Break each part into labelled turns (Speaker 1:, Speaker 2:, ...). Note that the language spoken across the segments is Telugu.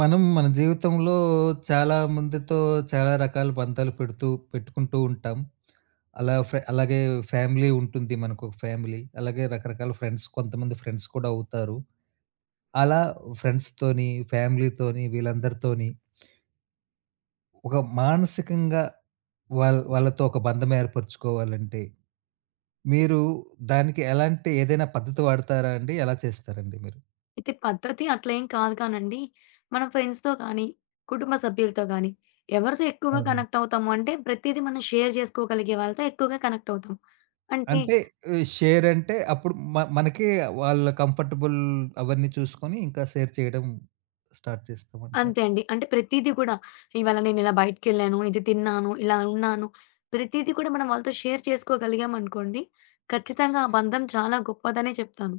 Speaker 1: మనం మన జీవితంలో చాలా మందితో చాలా రకాల పంతాలు పెడుతూ పెట్టుకుంటూ ఉంటాం. అలాగే ఫ్యామిలీ ఉంటుంది, మనకొక ఫ్యామిలీ. అలాగే రకరకాల ఫ్రెండ్స్, కొంతమంది ఫ్రెండ్స్ కూడా అవుతారు. అలా ఫ్రెండ్స్‌తోని, ఫ్యామిలీతోని, వీళ్ళందరితోని ఒక మానసికంగా వాళ్ళతో ఒక బంధం ఏర్పరుచుకోవాలంటే, మీరు దానికి ఎలాంటి ఏదైనా పద్ధతి వాడతారా అండి? ఎలా చేస్తారండి మీరు?
Speaker 2: అయితే పద్ధతి అట్లేం కాదు కానండి. మనం ఫ్రెండ్స్‌తో కానీ, కుటుంబ సభ్యులతో గానీ, ఎవరితో ఎక్కువగా
Speaker 1: అవునండి.
Speaker 2: కనెక్ట్ అవుతాము అంటే, ప్రతీదీ మనం షేర్ చేసుకోగలిగే వాళ్ళతో ఎక్కువగా కనెక్ట్ అవుతాం. అంటే
Speaker 1: అంటే షేర్ అంటే అప్పుడు మనకి వాళ్ళ కంఫర్టబుల్ అవన్నీ చూసుకొని ఇంకా షేర్ చేయడం స్టార్ట్ చేస్తామంటారు.
Speaker 2: అంతే అండి. అంటే ప్రతీదీ కూడా ఇవాళ నేనిలా బయటికెళ్ళాను, ఇది తిన్నాను, ఇలా ఉన్నాను. ప్రతీదీ కూడా మనం వాళ్ళతో షేర్ చేసుకోగలిగామనుకోండి, ఖచ్చితంగా ఆ బంధం చాలా గొప్పదనే చెప్తాను.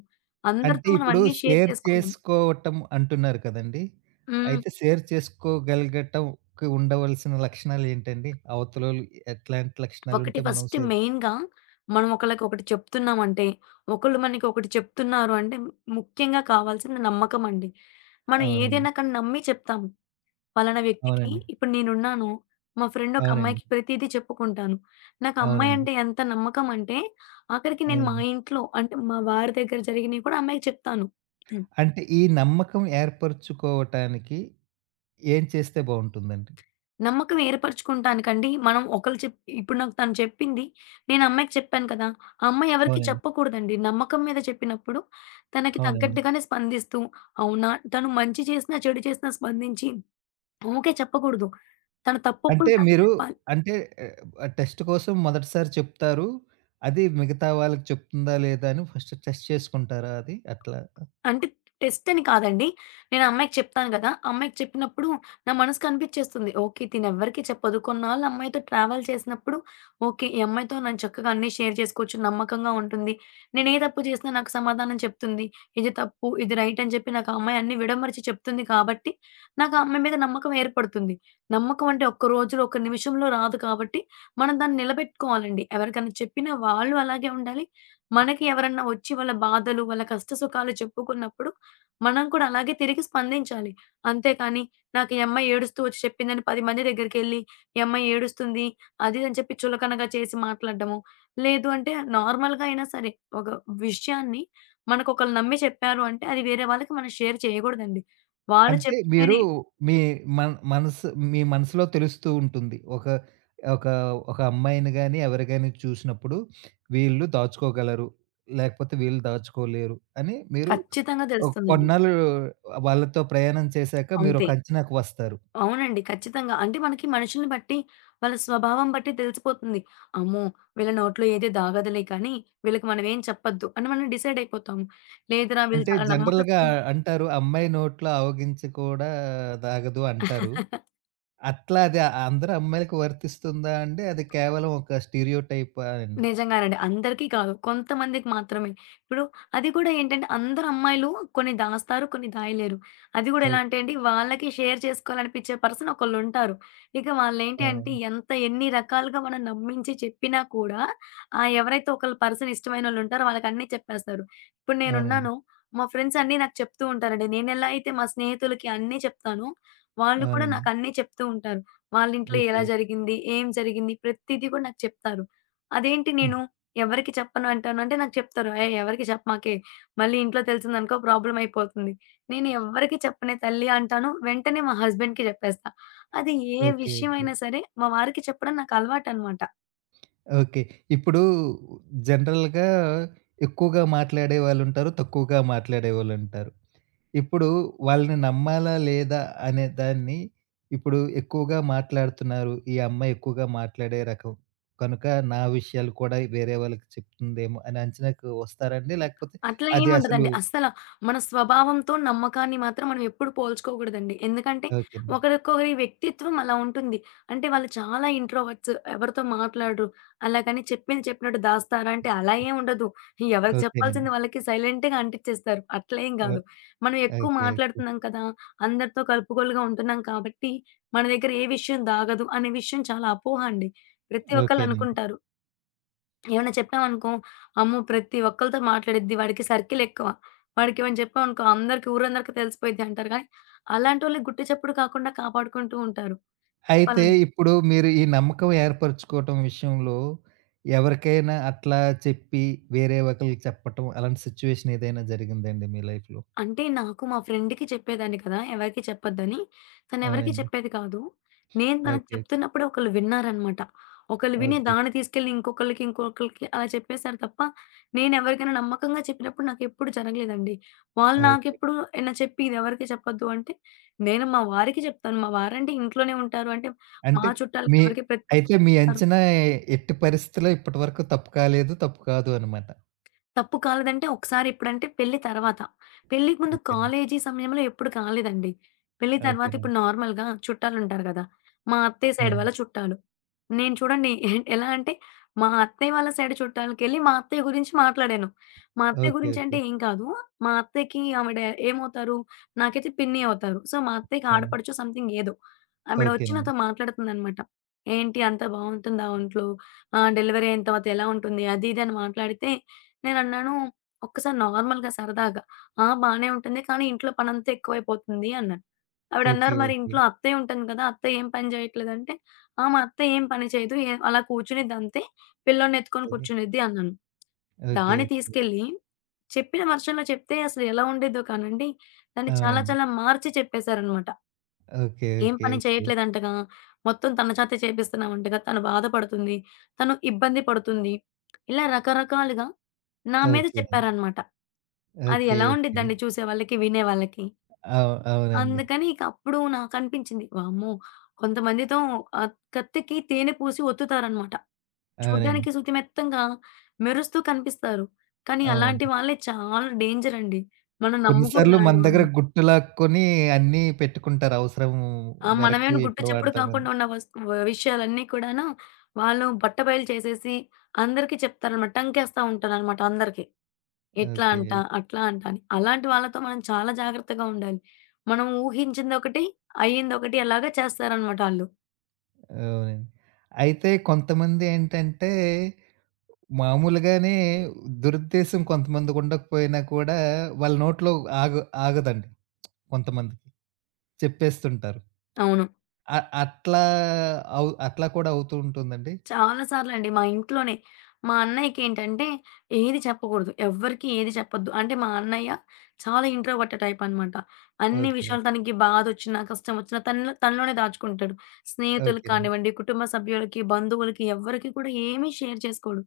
Speaker 2: అందరితో
Speaker 1: అంటే
Speaker 2: మనం
Speaker 1: ఇప్పుడు
Speaker 2: అన్నీ షేర్
Speaker 1: షేర్
Speaker 2: చేసుకోలేం.
Speaker 1: చేసుకోవటం అంటున్నారు కదండీ!
Speaker 2: హ్మ్.
Speaker 1: అయితే షేర్ చేసుకోగలగటంకి ఉండవలసిన లక్షణాలు ఏంటండి? అవతలోళ్ళు ఎట్లాంటి
Speaker 2: ఒకటి
Speaker 1: లక్షణాలుంటే మనం
Speaker 2: ఫస్ట్
Speaker 1: షేర్
Speaker 2: మెయిన్‌గా మనం ఒకళ్ళకి ఒకటి చెప్తున్నామంటే, ఒకళ్ళు మనకి ఒకటి చెప్తున్నారు అంటే ముఖ్యంగా కావాల్సింది నమ్మకమండి. మనం
Speaker 1: అవునండి.
Speaker 2: ఏదైనా కానీ నమ్మి చెప్తాము. పలానా వ్యక్తికి
Speaker 1: అవునండి.
Speaker 2: ఇప్పుడు నేనున్నాను. మా ఫ్రెండ్ ఒక
Speaker 1: అవునండి.
Speaker 2: అమ్మాయికి ప్రతీదీ చెప్పుకుంటాను. నాకు ఆ అమ్మాయి
Speaker 1: అవునండి.
Speaker 2: అంటే ఎంత నమ్మకం అంటే, ఆఖరికి నేను మా
Speaker 1: అవునండి.
Speaker 2: ఇంట్లో అంటే మా వారి దగ్గర జరిగినవి కూడా ఆ అమ్మాయికి చెప్తాను.
Speaker 1: అంటే ఈ నమ్మకం ఏర్పరుచుకోవటానికి ఏం చేస్తే బావుంటుందండి?
Speaker 2: నమ్మకం ఏర్పరచుకుంటానికండి మనం ఒకళ్ళు ఇప్పుడు నాకు తను చెప్పింది నేను అమ్మాయికి చెప్పాను కదా! ఆ అమ్మాయి ఎవరికీ
Speaker 1: అవునండి.
Speaker 2: చెప్పకూడదండి. నమ్మకం మీద చెప్పినప్పుడు తనకి
Speaker 1: అవునండి.
Speaker 2: తగ్గట్టుగానే స్పందిస్తూ, అవునా! తను మంచి చేసినా, చెడు చేసినా స్పందించి, ఊకే చెప్పకూడదు. తన తప్పొప్పులు
Speaker 1: అంటే
Speaker 2: తనకి
Speaker 1: మీరు
Speaker 2: చెప్పాలి.
Speaker 1: అంటే టెస్ట్ కోసం మొదటిసారి చెప్తారు. అది మిగతా వాళ్ళకి చెప్తుందా లేదా అని ఫస్ట్ టెస్ట్ చేసుకుంటారా అది? అట్లా
Speaker 2: అంటే టెస్ట్ అని కాదండి. నేను ఆ అమ్మాయికి చెప్తాను గదా! ఆ అమ్మాయికి చెప్పినప్పుడు నా మనసు కనిపిచ్చేస్తుంది. ఓకే. తినెవ్వరికీ చెప్పదు. కొన్నాళ్ళు అమ్మాయితో ట్రావెల్ చేసినప్పుడు ఓకే. ఈ అమ్మాయితో నేను చక్కగా అన్నీ షేర్ చేసుకోవచ్చు. నమ్మకంగా ఉంటుంది. నేను ఏ తప్పు చేసినా నాకు సమాధానం చెప్తుంది. ఇది తప్పు, ఇది రైట్ అని చెప్పి నాకు ఆ అమ్మాయి అన్నీ విడమరిచి చెప్తుంది కాబట్టి, నాకు ఆ అమ్మాయి మీద నమ్మకం ఏర్పడుతుంది. నమ్మకం అంటే ఒక్క రోజులో, ఒక్క నిమిషంలో రాదు కాబట్టి, మనం దాన్ని నిలబెట్టుకోవాలండి. ఎవరికైనా చెప్పినా వాళ్ళు అలాగే ఉండాలి. మనకి ఎవరన్నా వచ్చి వాళ్ళ బాధలు, వాళ్ళ కష్ట సుఖాలు చెప్పుకున్నప్పుడు, మనం కూడా అలాగే తిరిగి స్పందించాలి. అంతేకాని, నాకు ఈ అమ్మాయి ఏడుస్తూ వచ్చి చెప్పిందని 10 మంది దగ్గరికెళ్లి, ఈ అమ్మాయి ఏడుస్తుంది, అది అని చెప్పి చులకనగా చేసి మాట్లాడడము. లేదు అంటే నార్మల్‌గా అయినా సరే, ఒక విషయాన్ని మనకొకళ్ళు నమ్మి చెప్పారు అంటే, అది వేరే వాళ్ళకి మనం షేర్ చేయకూడదండి. వాళ్ళు
Speaker 1: అంటే మీరు
Speaker 2: చెప్తేనే
Speaker 1: మీ మనసు, మీ మనసులో తెలుస్తూ ఉంటుంది. ఒక ఒక ఒక అమ్మాయిని గాని, ఎవరి గాని చూసినప్పుడు వీళ్ళు దాచుకోగలరు, లేకపోతే వీళ్ళు దాచుకోలేరు అని మీరు
Speaker 2: ఖచ్చితంగా
Speaker 1: ఒక
Speaker 2: తెలుస్తుందండి.
Speaker 1: కొన్నాళ్ళు వాళ్ళతో ప్రయాణం చేశాక
Speaker 2: అంతే.
Speaker 1: మీరొక అంచనాకు వస్తారు.
Speaker 2: అవునండి. ఖచ్చితంగా. అంటే మనకి మనుషుల్ని బట్టి, వాళ్ళ స్వభావం బట్టి తెలిసిపోతుంది. అమ్మో! వీళ్ళ నోట్లో ఏది దాగదులే కానీ, వీళ్ళకి మనమేం చెప్పొద్దు అని మనం డిసైడ్ అయిపోతాము. లేదురా వీళ్ళు
Speaker 1: అంటే
Speaker 2: చాలా
Speaker 1: జనరల్‌గా
Speaker 2: నమ్మకస్తులు
Speaker 1: అంటారు, అమ్మాయి నోట్లో అవగించ కూడా దాగదు అంటారు. అట్లా అది అందరు అమ్మాయిలకి వర్తిస్తుందా అండి? అది కేవలం ఒక స్టీరియోటైపా అండి?
Speaker 2: నిజంగానండి. అందరికీ కాదు. కొంతమందికి మాత్రమే. ఇప్పుడు అది కూడా ఏంటంటే అందరు అమ్మాయిలు కొన్ని దాస్తారు, కొన్ని దాయలేరు. అది కూడా
Speaker 1: ఓకే.
Speaker 2: ఎలా అంటే అండి వాళ్ళకి షేర్ చేసుకోవాలనిపించే పర్సన్ ఒకళ్ళుంటారు. ఇక వాళ్ళేంటి
Speaker 1: ఆ!
Speaker 2: అంటే ఎన్ని రకాలుగా మనం నమ్మించి చెప్పినా కూడా ఆ ఎవరైతే ఒకళ్ళ పర్సన్ ఇష్టమైనోళ్ళుంటారో వాళ్ళకన్నీ చెప్పేస్తారు. ఇప్పుడు
Speaker 1: అవునండి.
Speaker 2: నేనున్నాను. మా ఫ్రెండ్స్ అన్నీ నాకు చెప్తూ ఉంటారండి. నేనెలా అయితే మా స్నేహితులకి అన్నీ చెప్తానో, వాళ్ళు కూడా
Speaker 1: అవునండి.
Speaker 2: నాకు అన్నీ చెప్తూ ఉంటారు. వాళ్ళింట్లో ఎలా
Speaker 1: ఓకే.
Speaker 2: జరిగింది? ఏం జరిగింది? ప్రతీది కూడా నాకు చెప్తారు. అదేంటి
Speaker 1: హ్మ్.
Speaker 2: నేను ఎవరికీ చెప్పను అంటాను. అంటే నాకు చెప్తారు. "ఏయ్! ఎవరికీ చెప్పమాకే. మళ్ళీ ఇంట్లో తెలిసిందనుకో ప్రాబ్లమ్ అయిపోతుంది." నేను ఎవ్వరికీ చెప్పనే తల్లి అంటాను. వెంటనే మా హస్బెండ్‌కి చెప్పేస్తా. అది ఏ
Speaker 1: ఓకే. ఓకే.
Speaker 2: విషయమైనా సరే మా వారికి చెప్పడం నాకు అలవాటనమాట.
Speaker 1: ఓకే. ఇప్పుడు జనరల్‌గా ఎక్కువగా మాట్లాడే వాళ్ళుంటారు, తక్కువగా మాట్లాడేవాళ్ళుంటారు. ఇప్పుడు వాళ్ళని నమ్మాలా లేదా అనే దాన్ని, ఇప్పుడు ఎక్కువగా మాట్లాడుతున్నారు, ఈ అమ్మాయి ఎక్కువగా మాట్లాడే రకం, కనుక నా విషయాలు కూడా వేరే వాళ్ళకి చెప్తుందేమో అని అంచనాకు వస్తారండి? లేకపోతే
Speaker 2: అట్లా
Speaker 1: అది అసలు
Speaker 2: ఏముండదండి. అస్సల మన స్వభావంతో నమ్మకాన్ని మాత్రం మనం ఎప్పుడు పోల్చుకోకూడదండి. ఎందుకంటే
Speaker 1: ఓకేనండి.
Speaker 2: ఒకరికొకరి వ్యక్తిత్వం అలా ఉంటుంది. అంటే వాళ్ళు చాలా ఇంట్రోవర్ట్స్ ఎవరితో మాట్లాడరు. అలాగని చెప్పింది చెప్పినట్టు దాస్తారా అంటే అలా ఏం ఉండదు. ఎవరికి
Speaker 1: ఓకేనండి.
Speaker 2: చెప్పాల్సింది వాళ్ళకి సైలెంట్‌గా అంటిచ్చేస్తారు. అట్లేం
Speaker 1: ఓ
Speaker 2: గాదు. మనం ఎక్కువ
Speaker 1: ఓకే. ఓకే.
Speaker 2: మాట్లాడుతున్నాం కదా! అందరితో కలుపుగోలుగా ఉంటున్నాం కాబట్టి మన దగ్గర ఏ విషయం దాగదు అనే విషయం చాలా అపోహ అండి. ప్రతి ఒక్కళ్ళు
Speaker 1: ఓకేనండి.
Speaker 2: అనుకుంటారు. ఏమన్నా చెప్పామనుకో, అమ్మో! ప్రతి ఒక్కళ్ళతో మాట్లాడిద్ది. వాడికి సర్కిల్ ఎక్కువ. వాడికి ఏమైనా చెప్పామనుకో అందరికి ఊరందరికి తెలిసిపోయిద్ది అంటారు. కానీ అలాంటోళ్ళని గుట్టు చప్పుడు కాకుండా కాపాడుకుంటూ ఉంటారు.
Speaker 1: అయితే
Speaker 2: చెప్పాలంటే.
Speaker 1: ఇప్పుడు మీరు ఈ నమ్మకం ఏర్పరచుకోవటం విషయంలో ఎవరికైనా అట్లా చెప్పి, వేరే ఒకళ్ళకి చెప్పటం, అలాంటి సిట్యుయేషన్ ఏదైనా జరిగిందండి మీ లైఫ్‌లో?
Speaker 2: అంటే నాకు మా ఫ్రెండ్‌కి చెప్పేదాన్ని కదా! ఎవరికీ చెప్పొద్దని. తనెవరికీ
Speaker 1: అవునండి.
Speaker 2: చెప్పేది కాదు. నేను తనకి
Speaker 1: ఓకే.
Speaker 2: చెప్తున్నప్పుడే ఒకళ్ళు విన్నారనమాట. ఒకళ్ళు విని
Speaker 1: ఓకే.
Speaker 2: దాన్ని తీసుకెళ్ళి ఇంకొకళ్ళకి, ఇంకొకళ్ళకి అలా చెప్పేసారు తప్ప, నేనెవరికైనా నమ్మకంగా చెప్పినప్పుడు నాకెప్పుడు జరగలేదండి. వాళ్ళు
Speaker 1: ఓకే.
Speaker 2: నాకెప్పుడు ఏమైనా చెప్పి ఇదెవరికీ చెప్పొద్దు అంటే, నేను మా వారికి చెప్తాను. మా వారంటే ఇంట్లోనే ఉంటారు. అంటే మా
Speaker 1: అంటే
Speaker 2: చుట్టాలకి
Speaker 1: మీ
Speaker 2: ఎవరికీ ప్రత్యేకంగా
Speaker 1: అయితే మీ
Speaker 2: చెప్పరు.
Speaker 1: అంచనా ఎట్టి పరిస్థితిలో ఇప్పటివరకు తప్పు కాలేదు, తప్పు కాదు అనమాట.
Speaker 2: తప్పు కాలేదంటే ఒకసారి ఎప్పుడంటే పెళ్లి తర్వాత. పెళ్ళికి ముందు
Speaker 1: ఓకేనండి.
Speaker 2: కాలేజీ సమయంలో ఎప్పుడు కాలేదండి. పెళ్లి తర్వాత ఇప్పుడు
Speaker 1: ఓకేనండి.
Speaker 2: నార్మల్‌గా చుట్టాలుంటారు గదా! మా అత్తయ్య సైడ్
Speaker 1: అవును.
Speaker 2: వాళ్ళ చుట్టాలు. నేను చూడండి ఎలా అంటే మా అత్తయ్య వాళ్ళ సైడ్ చుట్టాలకెళ్ళి మా అత్తయ్య గురించి మాట్లాడాను. మా అత్తయ్య
Speaker 1: ఓకే.
Speaker 2: గురించంటే
Speaker 1: ఓకే.
Speaker 2: ఏం కాదు. మా అత్తయ్యకి ఆవిడ ఏమవుతారు? నాకైతే పిన్ని అవుతారు. సో, మా అత్తయ్యకి
Speaker 1: అవును.
Speaker 2: ఆడపడుచో సంథింగ్ ఏదో. ఆవిడ వచ్చి నాతో
Speaker 1: ఓకేనండి.
Speaker 2: మాట్లాడుతుందనమాట. "ఏంటి అంతా బావుంటుందా ఒంట్లో? డెలివరీ అయిన తర్వాత ఎలా ఉంటుంది?" అది ఇది అని మాట్లాడితే నేనన్నాను, ఒక్కసారి నార్మల్‌గా సరదాగా, "ఆ! బానే ఉంటుంది. కానీ ఇంట్లో పనంతా ఎక్కువైపోతుంది" అన్నాను. ఆవిడన్నారు,
Speaker 1: ఓకే.
Speaker 2: "మరి
Speaker 1: ఓకే.
Speaker 2: ఇంట్లో అత్తయ్య ఉంటుంది కదా! అత్తయ్య ఏం పని చేయట్లేదంటే." "ఆ! మా అత్తయ్య ఏం పని చేయదు. ఏ అలా కూర్చునిద్ది అంతే. పిల్లోడిని ఎత్తుకొని
Speaker 1: ఓకే.
Speaker 2: కూర్చునిద్ది" అన్నాను.
Speaker 1: ఓకే.
Speaker 2: దాన్ని
Speaker 1: ఓకే.
Speaker 2: తీసుకెళ్ళి చెప్పిన వర్షన్‌లో చెప్తే అసలు ఎలా ఉండేదో కానండి, దాన్ని చాలా
Speaker 1: అవునండి.
Speaker 2: చాలా మార్చి చెప్పేశారనమాట.
Speaker 1: ఓకే.
Speaker 2: ఏం
Speaker 1: ఓకే.
Speaker 2: పని
Speaker 1: ఓకే.
Speaker 2: చేయట్లేదంటగా. మొత్తం తన చేతే చేపిస్తున్నామంటగా. తను బాధపడుతుంది. తను ఇబ్బంది పడుతుంది. ఇలా రకరకాలుగా నా మీద
Speaker 1: ఓకేనండి.
Speaker 2: చెప్పారన్నమాట. అది
Speaker 1: ఓకే.
Speaker 2: ఎలా
Speaker 1: ఓకే.
Speaker 2: ఉండిద్దండి చూసేవాళ్ళకి, వినేవాళ్ళకి.
Speaker 1: అవునండి.
Speaker 2: అందుకని ఇక అప్పుడు నాకనిపించింది. వామ్మో! కొంతమందితో కత్తికి తేనె పూసి ఒత్తుతారన్నమాట.
Speaker 1: అవునండి.
Speaker 2: చూడ్డానికి సుతిమెత్తంగా మెరుస్తూ కనిపిస్తారు. కానీ అలాంటి
Speaker 1: అవునండి.
Speaker 2: వాళ్ళే చాలా డేంజర్ అండి. మనం
Speaker 1: కొన్ని
Speaker 2: నమ్మకూడదు
Speaker 1: సార్లు మన
Speaker 2: అలాంటి
Speaker 1: దగ్గర
Speaker 2: వాళ్ళని.
Speaker 1: గుట్టు లాక్కొని అన్నీ పెట్టుకుంటారు అవసరం
Speaker 2: ఆ!
Speaker 1: మేరకు
Speaker 2: మనమేమి గుట్టు
Speaker 1: ఎప్పుడు
Speaker 2: చప్పుడు
Speaker 1: వాడతామని.
Speaker 2: కాకుండా ఉన్న వస్తు విషయాలన్నీ కూడాను వాళ్ళు బట్టబయలు చేసేసి అందరికీ చెప్తారనమాట. టంకేస్తా ఉంటారనమాట అందరికి. ఇట్లా అంట,
Speaker 1: ఓకే.
Speaker 2: అట్లా అంట అని. అలాంటి వాళ్ళతో మనం చాలా జాగ్రత్తగా ఉండాలి. మనం ఊహించిందొకటి, అయ్యిందొకటి అలాగా చేస్తారనమాట ఆళ్ళు.
Speaker 1: అవునండి. అయితే కొంతమందేంటంటే, మామూలుగానే దురుద్దేశం కొంతమందికుండకపోయినా కూడా, వాళ్ళ నోట్లో ఆగు ఆగదండి కొంతమందికి, చెప్పేస్తుంటారు.
Speaker 2: అవును.
Speaker 1: అ అట్లా అట్లా కూడా అవుతూ ఉంటుందండి?
Speaker 2: చాలా సార్లండి. మా ఇంట్లోనే. మా అన్నయ్యకేంటంటే ఏది చెప్పకూడదు. ఎవ్వరికీ ఏది చెప్పొద్దు. అంటే మా అన్నయ్య చాలా ఇంట్రోవర్ట్ టైప్ అనమాట. అన్ని విషయాలు
Speaker 1: ఓకేనండి.
Speaker 2: తనకి బాధొచ్చినా, కష్టం వచ్చినా తనలోనే దాచుకుంటాడు. స్నేహితులకి
Speaker 1: ఓకేనండి.
Speaker 2: కానివ్వండి, కుటుంబ సభ్యులకి, బంధువులకి ఎవ్వరికీ కూడా ఏమీ షేర్ చేసుకోడు.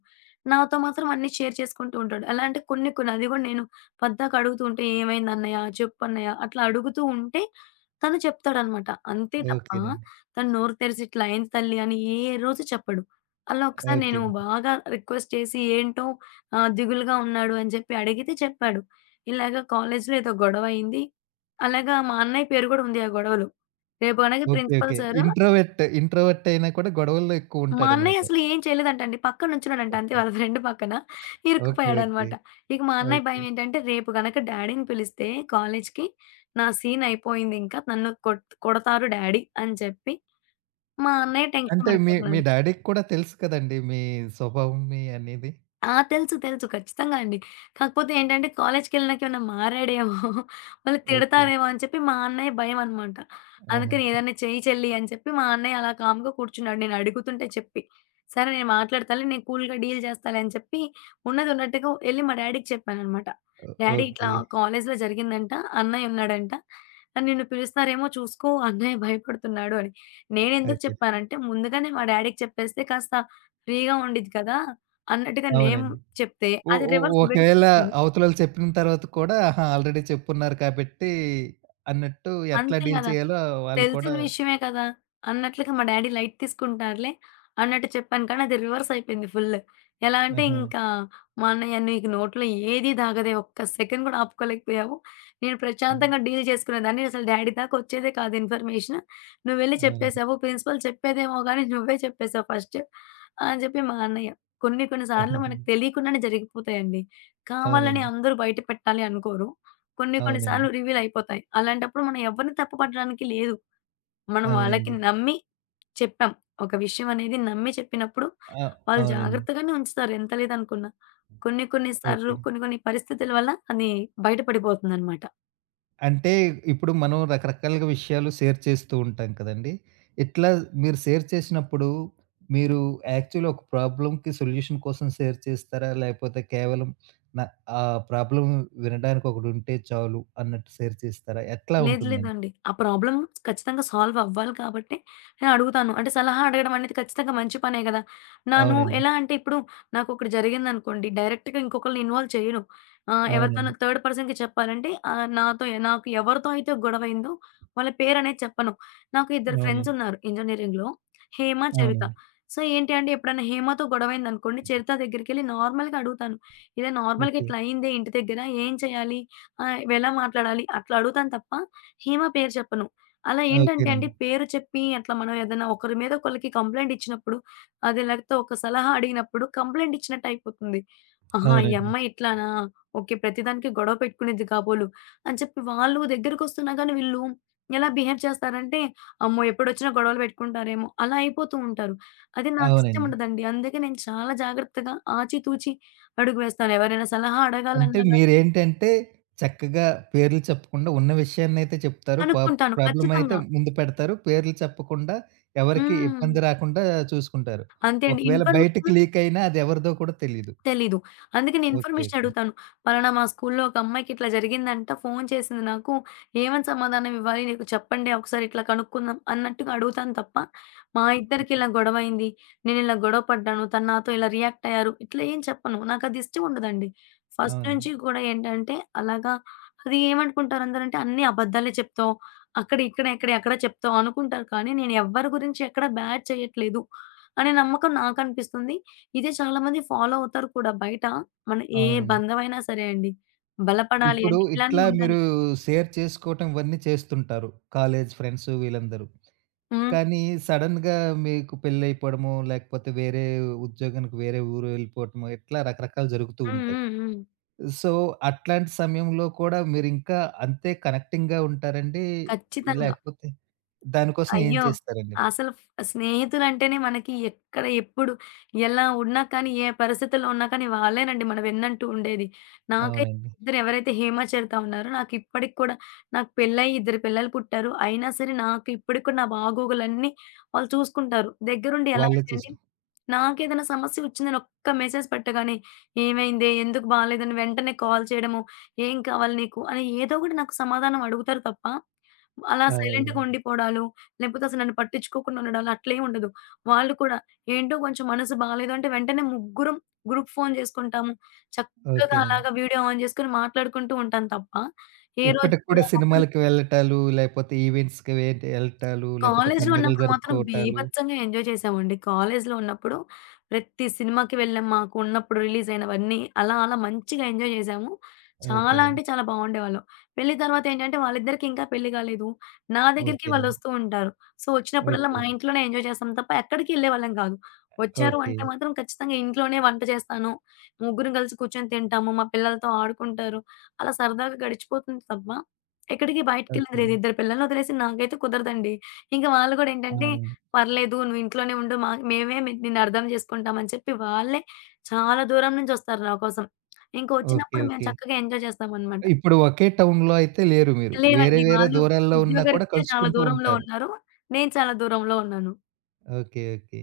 Speaker 2: నాతో మాత్రం అన్నీ షేర్ చేసుకుంటూ ఉంటాడు. ఎలా అంటే కొన్ని కొన్ని అది కూడా నేను పద్దాక అడుగుతూ ఉంటే "ఏమైంది అన్నయ్య? చెప్పు అన్నయ్య" అట్లా అడుగుతూ ఉంటే తను చెప్తాడనమాట. అంతే తప్ప
Speaker 1: ఓకేనండి.
Speaker 2: తను నోరు తెరిసి "ఇట్లా అయింది తల్లి" అని ఏ రోజు చెప్పడు. అలా ఒకసారి నేను
Speaker 1: ఓకేనండి.
Speaker 2: బాగా రిక్వెస్ట్ చేసి ఏంటో దిగులుగా ఉన్నాడు అని చెప్పి అడిగితే చెప్పాడు. ఇలాగ కాలేజ్‌లో ఏదో గొడవ అయింది. అలాగా మా అన్నయ్య పేరు కూడా ఉంది ఆ గొడవలో. రేపు అనగా
Speaker 1: okay.
Speaker 2: Principal
Speaker 1: okay.
Speaker 2: Sir
Speaker 1: introvert అయినా కూడా గొడవల్లో
Speaker 2: మా అన్నయ్య
Speaker 1: ఎక్కువుంటాడనమాట.
Speaker 2: అసలు ఏం చేయలేదంటండి. పక్కన నుంచున్నాడంట అంతే
Speaker 1: ఓకే.
Speaker 2: వాళ్ళ ఫ్రెండ్ పక్కన
Speaker 1: ఓకే. ఓకే.
Speaker 2: ఇరుక్కుపోయాడనమాట. ఇక మా అన్నయ్య
Speaker 1: ఓకే.
Speaker 2: భయం ఏంటంటే రేపు గనక డ్యాడీని పిలిస్తే కాలేజ్‌కి నా సీన్ అయిపోయిందింకా. నన్ను కొడతారు డ్యాడీ అని చెప్పి మా అన్నయ్య టెన్షన్
Speaker 1: అంటే మీ మీ
Speaker 2: పడిపోతున్నాడు.
Speaker 1: డాడీకి కూడా తెలుసు కదండీ మీ స్వభావం మీ అనేది?
Speaker 2: ఆ! తెలుసు. తెలుసు. ఖచ్చితంగా అండి. కాకపోతే ఏంటంటే కాలేజ్‌కెళ్ళినాక ఏమైనా మారాడేమో, వాళ్ళు
Speaker 1: ఓకే.
Speaker 2: తిడతారేమో అని చెప్పి మా అన్నయ్య భయమనమాట.
Speaker 1: ఆహా!
Speaker 2: అందుకని ఏదన్నా చెయ్యి చెల్లి అని చెప్పి మా అన్నయ్య అలా కామ్‌గా కూర్చున్నాడు. నేను అడుగుతుంటే చెప్పి. సరే నేను మాట్లాడతాలే, నేను కూల్‌గా డీల్ చేస్తాలే అని చెప్పి ఉన్నది ఉన్నట్టుగా ఎళ్లి మా డ్యాడీకి చెప్పాననమాట.
Speaker 1: ఓ
Speaker 2: డ్యాడీ ఇట్లా
Speaker 1: ఓకే.
Speaker 2: కాలేజ్‌లో జరిగిందంట, అన్నయ్య ఉన్నాడంట, నిన్ను పిలుస్తారేమో చూసుకో అన్నయ్య భయపడుతున్నాడు అని. నేనెందుకు
Speaker 1: ఓకే.
Speaker 2: చెప్పానంటే ముందుగానే మా డ్యాడీకి చెప్పేస్తే కాస్త ఫ్రీగా ఉండిద్ది కదా! అన్నట్టుగా నేమ్
Speaker 1: అవునండి.
Speaker 2: చెప్తే
Speaker 1: ఒ
Speaker 2: అది
Speaker 1: ఒ
Speaker 2: రివర్స్ బెడిసి
Speaker 1: ఒకవేళ
Speaker 2: కొట్టింది.
Speaker 1: అవతలోళ్ళు చెప్పిన తర్వాత కూడా, ఆహా, ఆల్రెడీ చెప్పున్నారు కాబట్టి అన్నట్టు ఎట్లా
Speaker 2: అంతే
Speaker 1: డీల్
Speaker 2: గదా!
Speaker 1: చేయాలో వాళ్ళు
Speaker 2: తెలిసిన
Speaker 1: కూడా.
Speaker 2: విషయమే కదా! అన్నట్లుగా మా డ్యాడీ లైట్ తీసుకుంటారులే అన్నట్టు చెప్పాను. కానీ అది రివర్స్ అయిపోయింది ఫుల్. ఎలా అంటే
Speaker 1: ఆహా!
Speaker 2: ఇంకా మా అన్నయ్య "నీకు నోట్లో ఏది దాగదే. ఒక్క సెకండ్ కూడా ఆపుకోలేకపోయావు. నేను
Speaker 1: హ్మ్.
Speaker 2: ప్రశాంతంగా డీల్ చేసుకునేదాన్ని. అసలు డ్యాడీ దాకా వచ్చేదే కాదు ఇన్ఫర్మేషన్. నువ్వు వెళ్లి
Speaker 1: అవునండి.
Speaker 2: చెప్పేసావు. ప్రిన్సిపల్ చెప్పేదేమో గాని నువ్వే చెప్పేసావు ఫస్ట్" అని చెప్పి మా అన్నయ్య. కొన్ని కొన్ని సార్లు మనకు తెలియకుండానే జరిగిపోతాయండి. కావాలని
Speaker 1: అవునండి.
Speaker 2: అందరూ బయట పెట్టాలి అనుకోరు. కొన్ని కొన్ని సార్లు
Speaker 1: అవునండి.
Speaker 2: రివీల్ అయిపోతాయి. అలాంటప్పుడు మనం ఎవరిని తప్పు పట్టడానికి లేదు. మనం వాళ్ళకి
Speaker 1: అవునండి.
Speaker 2: నమ్మి చెప్పాం. ఒక విషయం అనేది నమ్మి చెప్పినప్పుడు
Speaker 1: ఆ!
Speaker 2: వాళ్ళు
Speaker 1: అవునండి.
Speaker 2: జాగ్రత్తగానే ఉంచుతారు ఎంత లేదనుకున్నా. కొన్ని కొన్ని సార్లు
Speaker 1: ఓకే.
Speaker 2: కొన్ని కొన్ని పరిస్థితుల వల్ల అది బయట పడిపోతుందనమాట.
Speaker 1: అంటే ఇప్పుడు మనం రకరకాలుగా విషయాలు షేర్ చేస్తూ ఉంటాం కదండీ! ఇట్లా మీరు షేర్ చేసినప్పుడు మీరు యాక్చువల్‌గా ఒక ప్రాబ్లమ్‌కి సొల్యూషన్ కోసం షేర్ చేస్తారా? లేకపోతే కేవలం న ఆ ప్రాబ్లమ్ వినడానికి ఒకడుంటే చాలు అన్నట్టు షేర్ చేస్తారా? ఎట్లా ఉంటుందండి?
Speaker 2: లేదండి. ఆ ప్రాబ్లమ్ ఖచ్చితంగా సాల్వ్ అవ్వాలి కాబట్టి నేను అడుగుతాను. అంటే సలహా అడగడం అనేది ఖచ్చితంగా మంచి పనే గదా! నాను
Speaker 1: అవునండి.
Speaker 2: ఎలా అంటే ఇప్పుడు నాకొకటి జరిగిందనుకోండి డైరెక్ట్‌గా ఇంకొకళ్ళని ఇన్వాల్వ్ చేయను. ఎవరితోనో
Speaker 1: అవునండి.
Speaker 2: థర్డ్ పర్సన్‌కి చెప్పాలంటే నాతో నాకు ఎవరితో అయితే గొడవయిందో వాళ్ళ పేరనేది చెప్పను. నాకు ఇద్దరు
Speaker 1: అవునండి.
Speaker 2: ఫ్రెండ్స్ ఉన్నారు ఇంజినీరింగ్‌లో హేమ, చరిత.
Speaker 1: అవునండి.
Speaker 2: సో, ఏంటి అంటే ఎప్పుడైనా హేమతో గొడవయిందనుకోండి చరిత దగ్గరికెళ్ళి నార్మల్‌గా అడుగుతాను. ఇలా నార్మల్‌గా
Speaker 1: ఓకే.
Speaker 2: ఇట్లా అయిందే ఇంటి దగ్గర ఏం చేయాలి? ఎలా మాట్లాడాలి? అట్లా అడుగుతాను తప్ప హేమ పేరు చెప్పను. అలా ఏంటంటే అండి,
Speaker 1: ఓకేనండి.
Speaker 2: పేరు చెప్పి అట్లా మనం ఏదైనా ఒకరి మీద ఒకళ్ళకి కంప్లెయింట్ ఇచ్చినప్పుడు, అది లేకపోతే ఒక సలహా అడిగినప్పుడు కంప్లెయింట్ ఇచ్చినట్టు అయిపోతుంది. ఆహా! ఈ
Speaker 1: అవునండి.
Speaker 2: అమ్మాయి ఇట్లానా? ఓకే. ప్రతిదానికి గొడవ పెట్టుకునేది కాబోలు అని చెప్పి వాళ్ళు దగ్గరకొస్తున్నా గానీ వీళ్ళు ఎలా బిహేవ్ చేస్తారంటే, అమ్మో! ఎప్పుడొచ్చినా గొడవలు పెట్టుకుంటారేమో అలా అయిపోతూ ఉంటారు. అది నాకు ఇష్టం
Speaker 1: అవునండి.
Speaker 2: ఉండదండి. అందుకే నేను చాలా జాగ్రత్తగా ఆచితూచి అడుగు వేస్తాను. ఎవరైనా సలహా
Speaker 1: అంటే
Speaker 2: అడగాలన్నా గానీ
Speaker 1: మీరేంటంటే, చక్కగా పేర్లు చెప్పకుండా ఉన్న విషయాన్నయితే చెప్తారు.
Speaker 2: కనుక్కుంటాను
Speaker 1: ప్రాబ్లమయితే
Speaker 2: ఖచ్చితంగా.
Speaker 1: ముందు పెడతారు, పేర్లు చెప్పకుండా, ఎవరికీ
Speaker 2: హ్మ్.
Speaker 1: ఇబ్బంది రాకుండా చూసుకుంటారు.
Speaker 2: అంతే అండి.
Speaker 1: ఒకవేళ బయటికి
Speaker 2: ఇన్ఫర్మేషన్
Speaker 1: లీకయినా అది ఎవరిదో కూడా తెలీదు.
Speaker 2: తెలీదు. అందుకే నేను
Speaker 1: ఓకే.
Speaker 2: Information
Speaker 1: okay.
Speaker 2: అడుగుతాను. పలానా మా స్కూల్లో ఒక అమ్మాయికి ఇట్లా జరిగిందంట. ఫోను చేసింది నాకు. ఏమని సమాధానం ఇవ్వాలి? నీకు చెప్పండి. ఒకసారి ఇట్లా కనుక్కుందాం అన్నట్టుగా అడుగుతాను తప్ప, మా ఇద్దరికి ఇలా గొడవయింది. నేనిలా గొడవ పడ్డాను. తను నాతో ఇలా రియాక్ట్ అయ్యారు. ఇట్లా ఏం చెప్పను. నాకది ఇష్టం ఉండదండి. ఫస్ట్
Speaker 1: అవును.
Speaker 2: నుంచి కూడా ఏంటంటే అలాగా అది ఏమనుకుంటారు అందరంటే అన్నీ అబద్ధాలే చెప్తావు. అక్కడ, ఇక్కడ, ఇక్కడ, ఎక్కడ చెప్తావు అనుకుంటారు. కానీ నేను ఎవ్వరి గురించి ఎక్కడ బ్యాడ్ చేయట్లేదు అనే నమ్మకం నాకనిపిస్తుంది. ఇది చాలా మంది ఫాలో అవుతారు కూడా. బయట మన ఏ
Speaker 1: అవునండి.
Speaker 2: బంధమైనా సరే అండి. బలపడాలి
Speaker 1: ఇప్పుడు
Speaker 2: అంటే ఇలానే
Speaker 1: ఇట్లా
Speaker 2: ఉండాలి.
Speaker 1: మీరు షేర్ చేసుకోవటం ఇవన్నీ చేస్తుంటారు, కాలేజీ ఫ్రెండ్స్ వీళ్ళందరూ.
Speaker 2: హ్మ్.
Speaker 1: కానీ సడెన్‌గా మీకు పెళ్లయిపోవడమో, లేకపోతే వేరే ఉద్యోగానికి వేరే ఊరు వెళ్ళిపోవటమో, ఇట్లా రకరకాలు జరుగుతూ
Speaker 2: హ్మ్.
Speaker 1: ఉంటాయి.
Speaker 2: హ్మ్. హ్మ్.
Speaker 1: సో, అట్లాంటి సమయంలో కూడా మీరింకా అంతే కనెక్టింగ్‌గా ఉంటారండి?
Speaker 2: ఖచ్చితంగా.
Speaker 1: లేకపోతే దానికోసం ఏం
Speaker 2: అయ్యో!
Speaker 1: చేస్తారండి మీరు?
Speaker 2: అసలు స్నేహితులంటేనే మనకి ఎక్కడ, ఎప్పుడు, ఎలా ఉన్నా కానీ, ఏ పరిస్థితుల్లో ఉన్నా కానీ, వాళ్ళేనండి మన వెన్నంటూ ఉండేది. నాకై
Speaker 1: అవునండి.
Speaker 2: ఇద్దరు ఎవరైతే 'హేమ, చరిత' ఉన్నారో నాకిప్పటికి కూడా నాకు పెళ్లయ్యి ఇద్దరు పిల్లలు పుట్టారు. అయినా సరే నాకు ఇప్పటికి కూడా నా బాగోగులన్నీ వాళ్ళు చూసుకుంటారు. దగ్గరుండి ఎలా
Speaker 1: వాళ్ళే
Speaker 2: అంటే అండి,
Speaker 1: చూసుకు
Speaker 2: నాకేదైనా సమస్య వచ్చిందని ఒక్క మెసేజ్ పెట్టగానే, "ఏమైందే? ఎందుకు బాలేదని?" వెంటనే కాల్ చేయడము, "ఏం కావాలి నీకు?" అని ఏదో ఒకటి నాకు సమాధానం అడుగుతారు తప్ప అలా సైలెంట్‌గా
Speaker 1: అవునండి.
Speaker 2: ఉండిపోవడాలు, లేకపోతే అసలు నన్ను పట్టించుకోకుండా ఉండడాలు అట్లేం ఉండదు. వాళ్ళు కూడా ఏంటో కొంచెం మనసు బాలేదు అంటే వెంటనే ముగ్గురం గ్రూప్ ఫోన్ చేసుకుంటాము. చక్కగా
Speaker 1: ఓకేనండి.
Speaker 2: అలాగా వీడియో ఆన్ చేసుకొని మాట్లాడుకుంటూ ఉంటాను తప్ప, ఏ రోజు
Speaker 1: ఇప్పటికి కూడా
Speaker 2: కూడా
Speaker 1: సినిమాలకి వెళ్ళటాలు, లేపోతే ఈవెంట్స్‌కి వె వెళ్ళటాలు, లేపోతే
Speaker 2: కాలేజ్‌లో
Speaker 1: పండుగలు
Speaker 2: ఉన్నప్పుడు మాత్రం
Speaker 1: జరుపుకోవటాలు.
Speaker 2: బీభత్సంగా ఎంజాయ్ చేశామండి. కాలేజ్‌లో ఉన్నప్పుడు ప్రతి సినిమాకి వెళ్ళాం. మాకున్నప్పుడు రిలీజ్ అయినవన్నీ అలా అలా మంచిగా ఎంజాయ్ చేశాము. చాలా
Speaker 1: ఓకేనండి.
Speaker 2: అంటే చాలా బాగుండేవాళ్ళం. పెళ్లి తర్వాత ఏంటంటే వాళ్ళిద్దరికీ ఇంకా పెళ్లి కాలేదు. నా దగ్గరికి
Speaker 1: ఓకేనండి.
Speaker 2: వాళ్ళొస్తూ ఉంటారు. సో, వచ్చినప్పుడల్లా మా
Speaker 1: ఓకే.
Speaker 2: ఇంట్లోనే ఎంజాయ్ చేస్తాం తప్ప ఎక్కడికి వెళ్ళేవాళ్ళం కాదు. వచ్చారు
Speaker 1: ఓకే.
Speaker 2: అంటే మాత్రం ఖచ్చితంగా ఇంట్లోనే వంట చేస్తాను. ముగ్గురం కలిసి కూర్చొని తింటాము. మా పిల్లలతో ఆడుకుంటారు. అలా సరదాగా గడిచిపోతుంది తప్ప ఎక్కడికి బయటికెళ్ళింది
Speaker 1: ఓకే.
Speaker 2: లేదు. ఇద్దరు పిల్లల్ని వదిలేసి నాకైతే కుదరదండి. ఇంక వాళ్ళు గూడా ఏంటంటే,
Speaker 1: అవునండి.
Speaker 2: "పర్లేదు నువ్వు ఇంట్లోనే ఉండు. మేమే నిన్నర్థం జేసుకుంటాం" అని చెప్పి వాళ్ళే చాలా దూరం నుంచొస్తారు నా కోసం. ఇంక
Speaker 1: ఓకే.
Speaker 2: వచ్చినప్పుడు మేము
Speaker 1: ఓకే.
Speaker 2: చక్కగా ఎంజాయ్ చేస్తామనమాట.
Speaker 1: ఇప్పుడు ఒకే టౌన్‌లో అయితే లేరు మీరు. వేరే
Speaker 2: లేదండి.
Speaker 1: వేరే
Speaker 2: వాళ్ళు
Speaker 1: దూరాల్లో ఉన్నా కూడా
Speaker 2: ఉద్యోగరీత్యా చాలా
Speaker 1: కలుసుకుంటూ
Speaker 2: దూరంలో
Speaker 1: ఉంటారు.
Speaker 2: ఉన్నారు. నేను చాలా దూరంలో ఉన్నాను.
Speaker 1: ఓకే. ఓకే.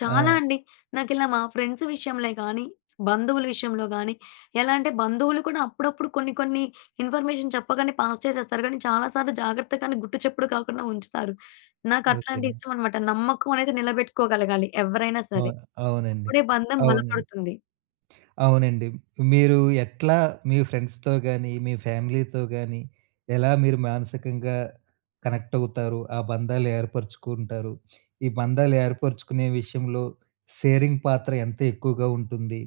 Speaker 2: చాలా
Speaker 1: ఆ!
Speaker 2: అండి. నాకిలా మా ఫ్రెండ్స్ విషయంలో గానీ, బంధువుల విషయంలో గానీ, ఎలా అంటే బంధువులు కూడా అప్పుడప్పుడు కొన్ని కొన్ని ఇన్ఫర్మేషన్ చెప్పగానే పాస్ చేసేస్తారు కానీ, చాలా సార్లు జాగ్రత్తగానే గుట్టు చప్పుడు కాకుండా ఉంచుతారు. నాకట్లాంటియి
Speaker 1: ఓకేనండి.
Speaker 2: ఇష్టమనమాట. నమ్మకం అనేది నిలబెట్టుకోగలగాలి ఎవరైనా సరే.
Speaker 1: అవును. అవునండి.
Speaker 2: అప్పుడే బంధం
Speaker 1: అవునండి.
Speaker 2: బలపడుతుంది.
Speaker 1: అవునండి. మీరు ఎట్లా మీ ఫ్రెండ్స్‌తో గాని, మీ ఫ్యామిలీతో గాని, ఎలా మీరు మానసికంగా కనెక్ట్ అవుతారు? ఆ బంధాలు ఏర్పరుచుకుంటారు? ఈ బంధాలు ఏర్పరుచుకునే విషయంలో షేరింగ్ పాత్ర ఎంత ఎక్కువగా ఉంటుంది?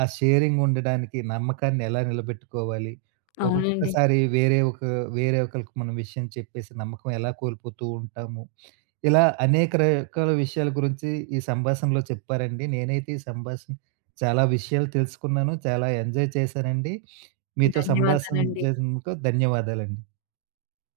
Speaker 1: ఆ షేరింగ్ ఉండడానికి నమ్మకాన్ని ఎలా నిలబెట్టుకోవాలి?
Speaker 2: అవునండి.
Speaker 1: ఒక్కొక్కసారి వేరే ఒక వేరే ఒకళ్ళకి మనం విషయం చెప్పేసి నమ్మకం ఎలా కోల్పోతూ ఉంటాము? ఇలా అనేక రకాల విషయాల గురించి ఈ సంభాషణలో చెప్పారండి. నేనైతే ఈ సంభాషణ చాలా విషయాలు తెలుసుకున్నాను. చాలా ఎంజాయ్ చేశానండి. మీతో సంభాషణ
Speaker 2: ధన్యవాదాలండి.
Speaker 1: చేసినందుకు ధన్యవాదాలండి.